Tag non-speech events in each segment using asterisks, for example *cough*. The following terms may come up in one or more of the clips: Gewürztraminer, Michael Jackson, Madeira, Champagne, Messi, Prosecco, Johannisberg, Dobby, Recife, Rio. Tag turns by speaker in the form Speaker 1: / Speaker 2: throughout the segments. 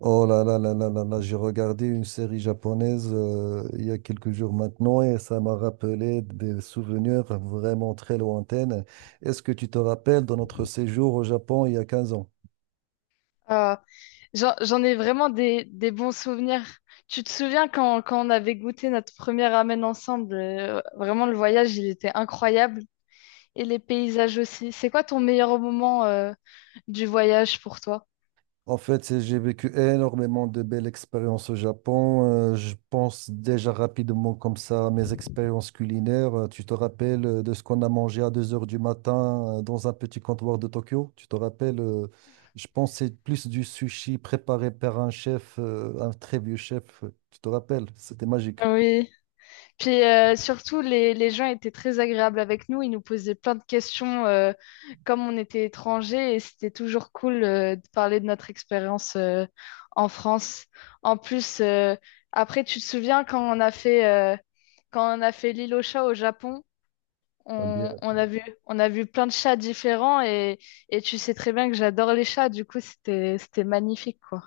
Speaker 1: Oh là là là là là là, j'ai regardé une série japonaise il y a quelques jours maintenant et ça m'a rappelé des souvenirs vraiment très lointains. Est-ce que tu te rappelles de notre séjour au Japon il y a 15 ans?
Speaker 2: Euh, j'en ai vraiment des bons souvenirs. Tu te souviens quand on avait goûté notre premier ramen ensemble, vraiment le voyage, il était incroyable. Et les paysages aussi. C'est quoi ton meilleur moment, du voyage pour toi?
Speaker 1: En fait, j'ai vécu énormément de belles expériences au Japon. Je pense déjà rapidement comme ça à mes expériences culinaires. Tu te rappelles de ce qu'on a mangé à 2 heures du matin dans un petit comptoir de Tokyo? Tu te rappelles, je pense que c'est plus du sushi préparé par un chef, un très vieux chef. Tu te rappelles? C'était magique.
Speaker 2: Oui. Puis surtout, les gens étaient très agréables avec nous. Ils nous posaient plein de questions comme on était étrangers et c'était toujours cool de parler de notre expérience en France. En plus, après, tu te souviens quand on a fait, quand on a fait l'île aux chats au Japon, on a vu, on a vu plein de chats différents et tu sais très bien que j'adore les chats. Du coup, c'était magnifique, quoi.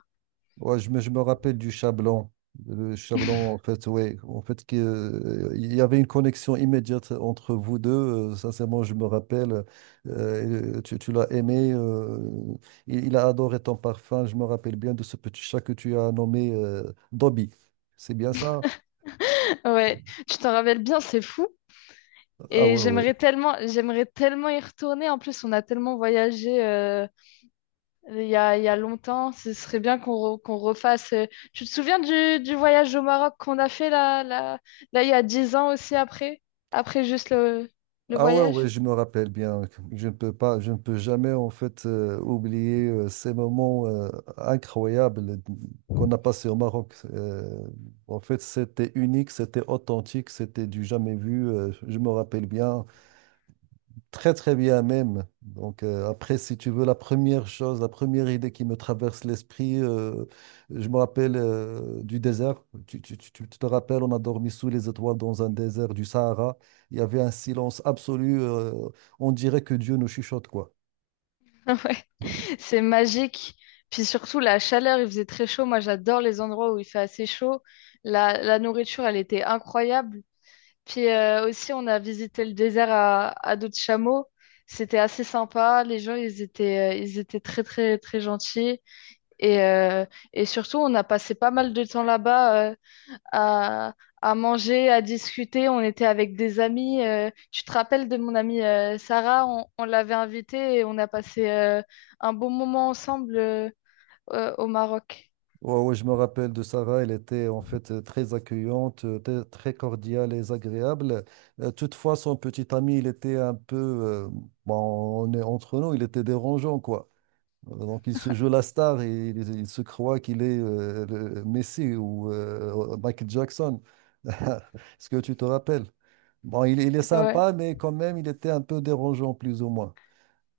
Speaker 1: Ouais, je me rappelle du chat blanc. Le chat blanc, en fait, ouais. En fait, il y avait une connexion immédiate entre vous deux. Sincèrement, je me rappelle. Tu l'as aimé. Il a adoré ton parfum. Je me rappelle bien de ce petit chat que tu as nommé Dobby. C'est bien ça?
Speaker 2: *laughs* Ouais, tu t'en rappelles bien, c'est fou.
Speaker 1: Ah
Speaker 2: Et
Speaker 1: ouais, ouais.
Speaker 2: j'aimerais tellement y retourner. En plus, on a tellement voyagé il y a longtemps. Ce serait bien qu'on qu'on refasse. Tu te souviens du voyage au Maroc qu'on a fait là, il y a 10 ans aussi après, après juste le
Speaker 1: Ah ouais,
Speaker 2: voyage?
Speaker 1: ouais, je me rappelle bien. Je ne peux pas, je ne peux jamais en fait oublier ces moments incroyables qu'on a passés au Maroc. En fait, c'était unique, c'était authentique, c'était du jamais vu. Je me rappelle bien. Très, très bien même. Donc, après, si tu veux, la première chose, la première idée qui me traverse l'esprit, je me rappelle du désert. Tu te rappelles, on a dormi sous les étoiles dans un désert du Sahara. Il y avait un silence absolu. On dirait que Dieu nous chuchote, quoi.
Speaker 2: *laughs* Ouais, c'est magique. Puis surtout, la chaleur, il faisait très chaud. Moi, j'adore les endroits où il fait assez chaud. La nourriture, elle était incroyable. Puis aussi, on a visité le désert à dos de chameau. C'était assez sympa. Les gens, ils étaient très, très, très gentils. Et, euh, et surtout, on a passé pas mal de temps là-bas à, à manger, à discuter. On était avec des amis. Tu te rappelles de mon amie Sarah? On l'avait invitée et on a passé un bon moment ensemble au Maroc.
Speaker 1: Ouais, ouais, je me rappelle de Sarah. Elle était en fait très accueillante, très très cordiale et agréable. Toutefois, son petit ami, il était un peu, bon, on est entre nous, il était dérangeant, quoi. Donc, il se joue la star et il se croit qu'il est le Messi ou Michael Jackson. *laughs* Est-ce que tu te rappelles? Bon, il est
Speaker 2: Ouais.
Speaker 1: sympa, mais quand même, il était un peu dérangeant, plus ou moins.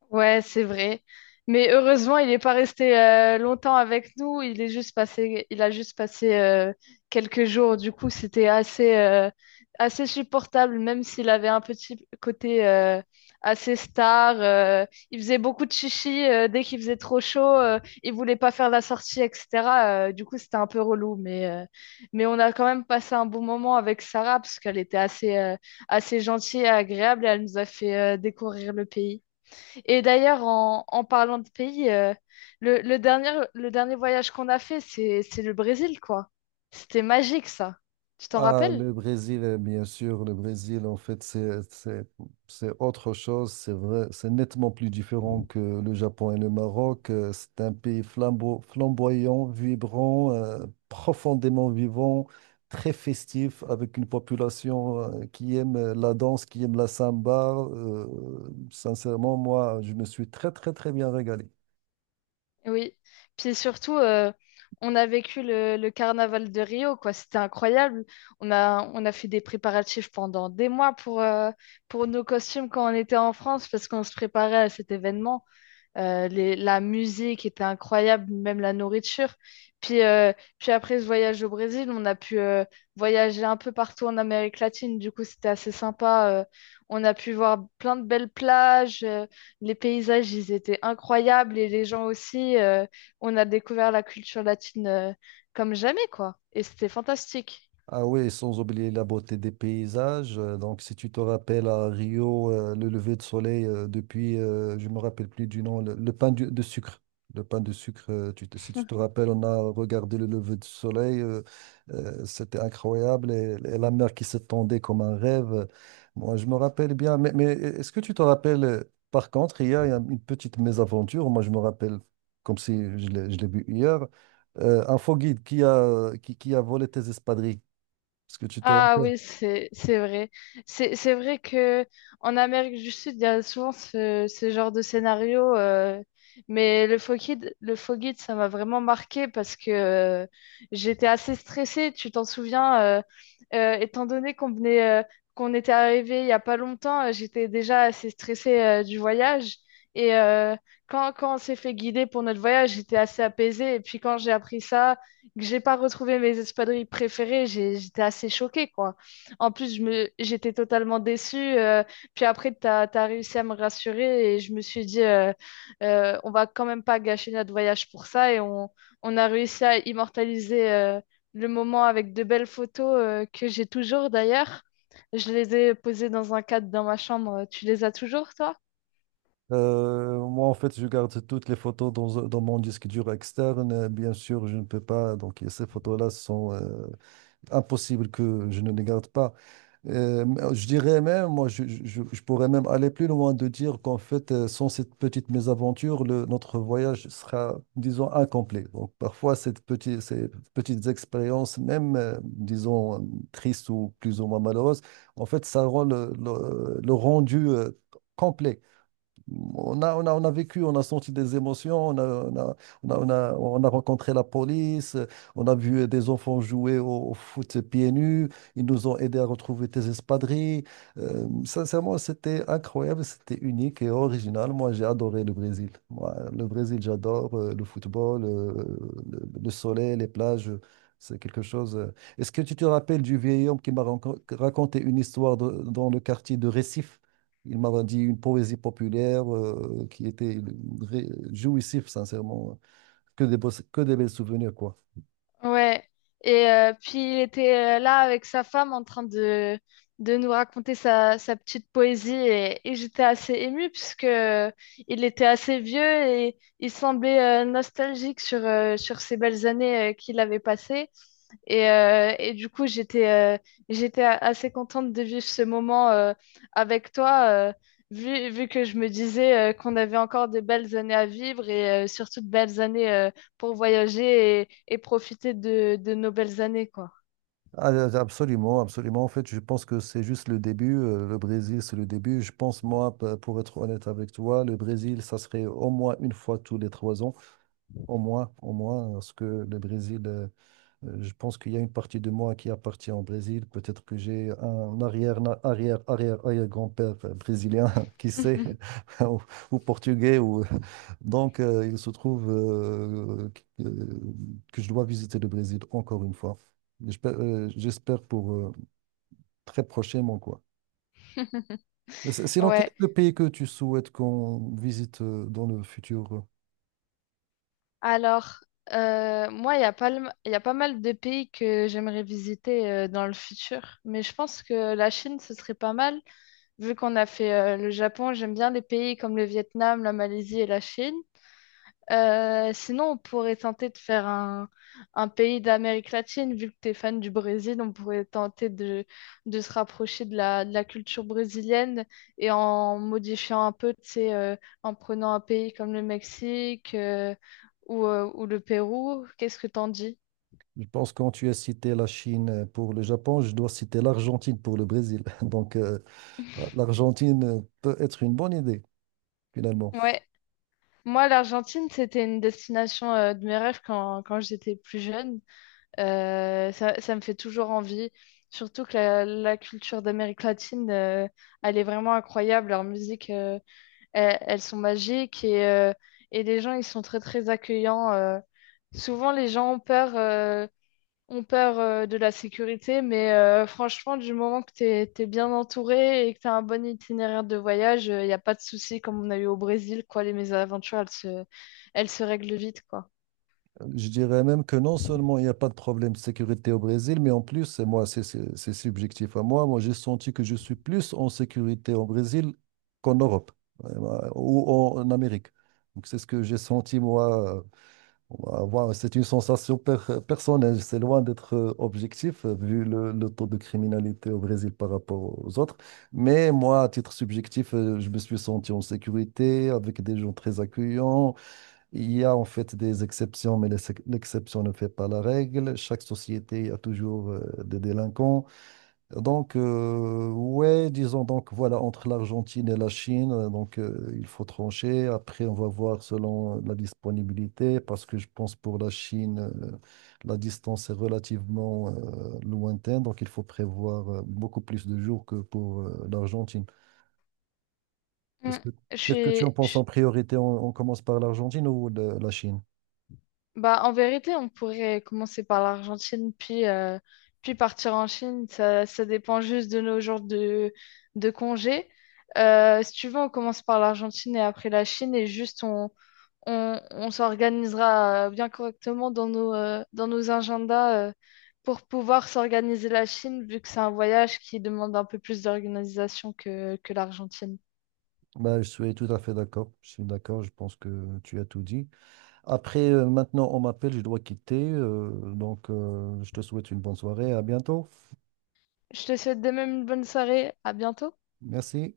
Speaker 2: Ouais, c'est vrai. Mais heureusement, il n'est pas resté longtemps avec nous. Il a juste passé quelques jours. Du coup, c'était assez supportable, même s'il avait un petit côté assez star. Il faisait beaucoup de chichi dès qu'il faisait trop chaud. Il voulait pas faire la sortie, etc. Du coup, c'était un peu relou. Mais on a quand même passé un bon moment avec Sarah parce qu'elle était assez gentille et agréable et elle nous a fait découvrir le pays. Et d'ailleurs, en parlant de pays, le dernier voyage qu'on a fait, c'est le Brésil, quoi. C'était magique, ça. Tu t'en
Speaker 1: Ah,
Speaker 2: rappelles?
Speaker 1: le Brésil, bien sûr, le Brésil, en fait, c'est autre chose, c'est vrai, c'est nettement plus différent que le Japon et le Maroc. C'est un pays flamboyant, vibrant, profondément vivant, très festif, avec une population qui aime la danse, qui aime la samba. Sincèrement, moi, je me suis très, très, très bien régalé.
Speaker 2: Oui. Puis surtout, on a vécu le carnaval de Rio, quoi. C'était incroyable. On a fait des préparatifs pendant des mois pour nos costumes quand on était en France, parce qu'on se préparait à cet événement. La musique était incroyable, même la nourriture. Puis, euh, Puis après ce voyage au Brésil, on a pu voyager un peu partout en Amérique latine. Du coup, c'était assez sympa. On a pu voir plein de belles plages. Les paysages, ils étaient incroyables et les gens aussi. On a découvert la culture latine comme jamais, quoi. Et c'était fantastique.
Speaker 1: Ah oui, sans oublier la beauté des paysages. Donc, si tu te rappelles à Rio, le lever de soleil depuis, je me rappelle plus du nom, le pain de sucre. Le pain de sucre, si tu te rappelles, on a regardé le lever de soleil. C'était incroyable. Et la mer qui s'étendait comme un rêve. Moi, je me rappelle bien. Mais est-ce que tu te rappelles, par contre, hier, il y a une petite mésaventure. Moi, je me rappelle comme si je l'ai vu hier. Un faux guide qui a volé tes espadrilles. Est-ce que tu te
Speaker 2: Ah
Speaker 1: rappelles?
Speaker 2: oui, c'est vrai. C'est vrai que en Amérique du Sud, il y a souvent ce genre de scénario. Mais le faux guide, ça m'a vraiment marqué parce que j'étais assez stressée. Tu t'en souviens, étant donné qu'on venait, qu'on était arrivé il y a pas longtemps, j'étais déjà assez stressée du voyage. Et euh, Quand on s'est fait guider pour notre voyage, j'étais assez apaisée. Et puis quand j'ai appris ça que j'ai pas retrouvé mes espadrilles préférées, j'étais assez choquée, quoi. En plus, j'étais totalement déçue. Puis après, tu as réussi à me rassurer et je me suis dit, on va quand même pas gâcher notre voyage pour ça. On a réussi à immortaliser le moment avec de belles photos que j'ai toujours d'ailleurs. Je les ai posées dans un cadre dans ma chambre. Tu les as toujours, toi?
Speaker 1: Moi, en fait, je garde toutes les photos dans mon disque dur externe. Bien sûr, je ne peux pas. Donc, ces photos-là sont, impossible que je ne les garde pas. Euh, je dirais même, moi, je pourrais même aller plus loin de dire qu'en fait, sans cette petite mésaventure, notre voyage sera, disons, incomplet. Donc, parfois, ces petites expériences, même, disons, tristes ou plus ou moins malheureuses, en fait, ça rend le rendu, complet. On a vécu, on a senti des émotions, on a, on a, on a rencontré la police, on a vu des enfants jouer au foot pieds nus, ils nous ont aidés à retrouver des espadrilles. Sincèrement, c'était incroyable, c'était unique et original. Moi, j'ai adoré le Brésil. Moi, le Brésil, j'adore le football, le soleil, les plages. C'est quelque chose. Est-ce que tu te rappelles du vieil homme qui m'a raconté une histoire dans le quartier de Recife? Il m'a dit une poésie populaire qui était jouissif, sincèrement. Que des belles souvenirs, quoi.
Speaker 2: Ouais. Puis il était là avec sa femme en train de nous raconter sa petite poésie et j'étais assez émue puisque il était assez vieux et il semblait nostalgique sur ces belles années qu'il avait passées. Et du coup, j'étais assez contente de vivre ce moment avec toi, vu que je me disais qu'on avait encore de belles années à vivre surtout de belles années pour voyager et profiter de nos belles années, quoi.
Speaker 1: Ah, ah, absolument, absolument. En fait, je pense que c'est juste le début. Le Brésil, c'est le début. Je pense, moi, pour être honnête avec toi, le Brésil, ça serait au moins une fois tous les 3 ans. Au moins, parce que le Brésil, Je pense qu'il y a une partie de moi qui appartient au Brésil. Peut-être que j'ai un arrière, arrière, arrière, arrière grand-père brésilien, *laughs* qui sait,
Speaker 2: *laughs*
Speaker 1: *laughs* ou, ou portugais. Donc, il se trouve que, que je dois visiter le Brésil encore une fois. J'espère pour très prochainement, quoi. C'est dans quel
Speaker 2: Ouais.
Speaker 1: est le pays que tu souhaites qu'on visite dans le futur?
Speaker 2: Alors, moi, il y a pas mal de pays que j'aimerais visiter dans le futur, mais je pense que la Chine, ce serait pas mal, vu qu'on a fait le Japon. J'aime bien les pays comme le Vietnam, la Malaisie et la Chine. Sinon, on pourrait tenter de faire un pays d'Amérique latine, vu que tu es fan du Brésil, on pourrait tenter de se rapprocher de de la culture brésilienne et en modifiant un peu, tu sais, en prenant un pays comme le Mexique ou le Pérou. Qu'est-ce que t'en dis?
Speaker 1: Je pense que quand tu as cité la Chine pour le Japon, je dois citer l'Argentine pour le Brésil. *laughs* Donc, l'Argentine peut être une bonne idée, finalement.
Speaker 2: Ouais, moi l'Argentine, c'était une destination de mes rêves quand, quand j'étais plus jeune. Ça me fait toujours envie. Surtout que la culture d'Amérique latine, elle est vraiment incroyable. Leur musique, elles sont magiques et les gens, ils sont très, très accueillants. Souvent, les gens ont peur de la sécurité, mais franchement, du moment que t'es bien entouré et que t'as un bon itinéraire de voyage, il n'y a pas de souci comme on a eu au Brésil, quoi. Les mésaventures, elles se règlent vite, quoi.
Speaker 1: Je dirais même que non seulement il n'y a pas de problème de sécurité au Brésil, mais en plus, et moi, c'est subjectif à moi, moi j'ai senti que je suis plus en sécurité au Brésil qu'en Europe ou en Amérique. Donc c'est ce que j'ai senti moi. C'est une sensation personnelle, c'est loin d'être objectif vu le taux de criminalité au Brésil par rapport aux autres. Mais moi, à titre subjectif, je me suis senti en sécurité avec des gens très accueillants. Il y a en fait des exceptions, mais l'exception ne fait pas la règle. Chaque société a toujours des délinquants. Donc, ouais, disons donc, voilà, entre l'Argentine et la Chine, donc il faut trancher. Après, on va voir selon la disponibilité, parce que je pense pour la Chine, la distance est relativement lointaine, donc il faut prévoir beaucoup plus de jours que pour l'Argentine.
Speaker 2: Mm.
Speaker 1: Qu'est-ce que,
Speaker 2: Je
Speaker 1: qu'est-ce que tu
Speaker 2: suis,
Speaker 1: en penses en
Speaker 2: je…
Speaker 1: priorité? On commence par l'Argentine ou la Chine?
Speaker 2: Bah, en vérité, on pourrait commencer par l'Argentine, puis partir en Chine. Ça dépend juste de nos jours de congé. Si tu veux, on commence par l'Argentine et après la Chine, et juste on s'organisera bien correctement dans dans nos agendas pour pouvoir s'organiser la Chine, vu que c'est un voyage qui demande un peu plus d'organisation que l'Argentine.
Speaker 1: Bah, je suis tout à fait d'accord. Je suis d'accord, je pense que tu as tout dit. Après, maintenant, on m'appelle, je dois quitter. Donc, je te souhaite une bonne soirée. À bientôt.
Speaker 2: Je te souhaite de même une bonne soirée. À bientôt.
Speaker 1: Merci.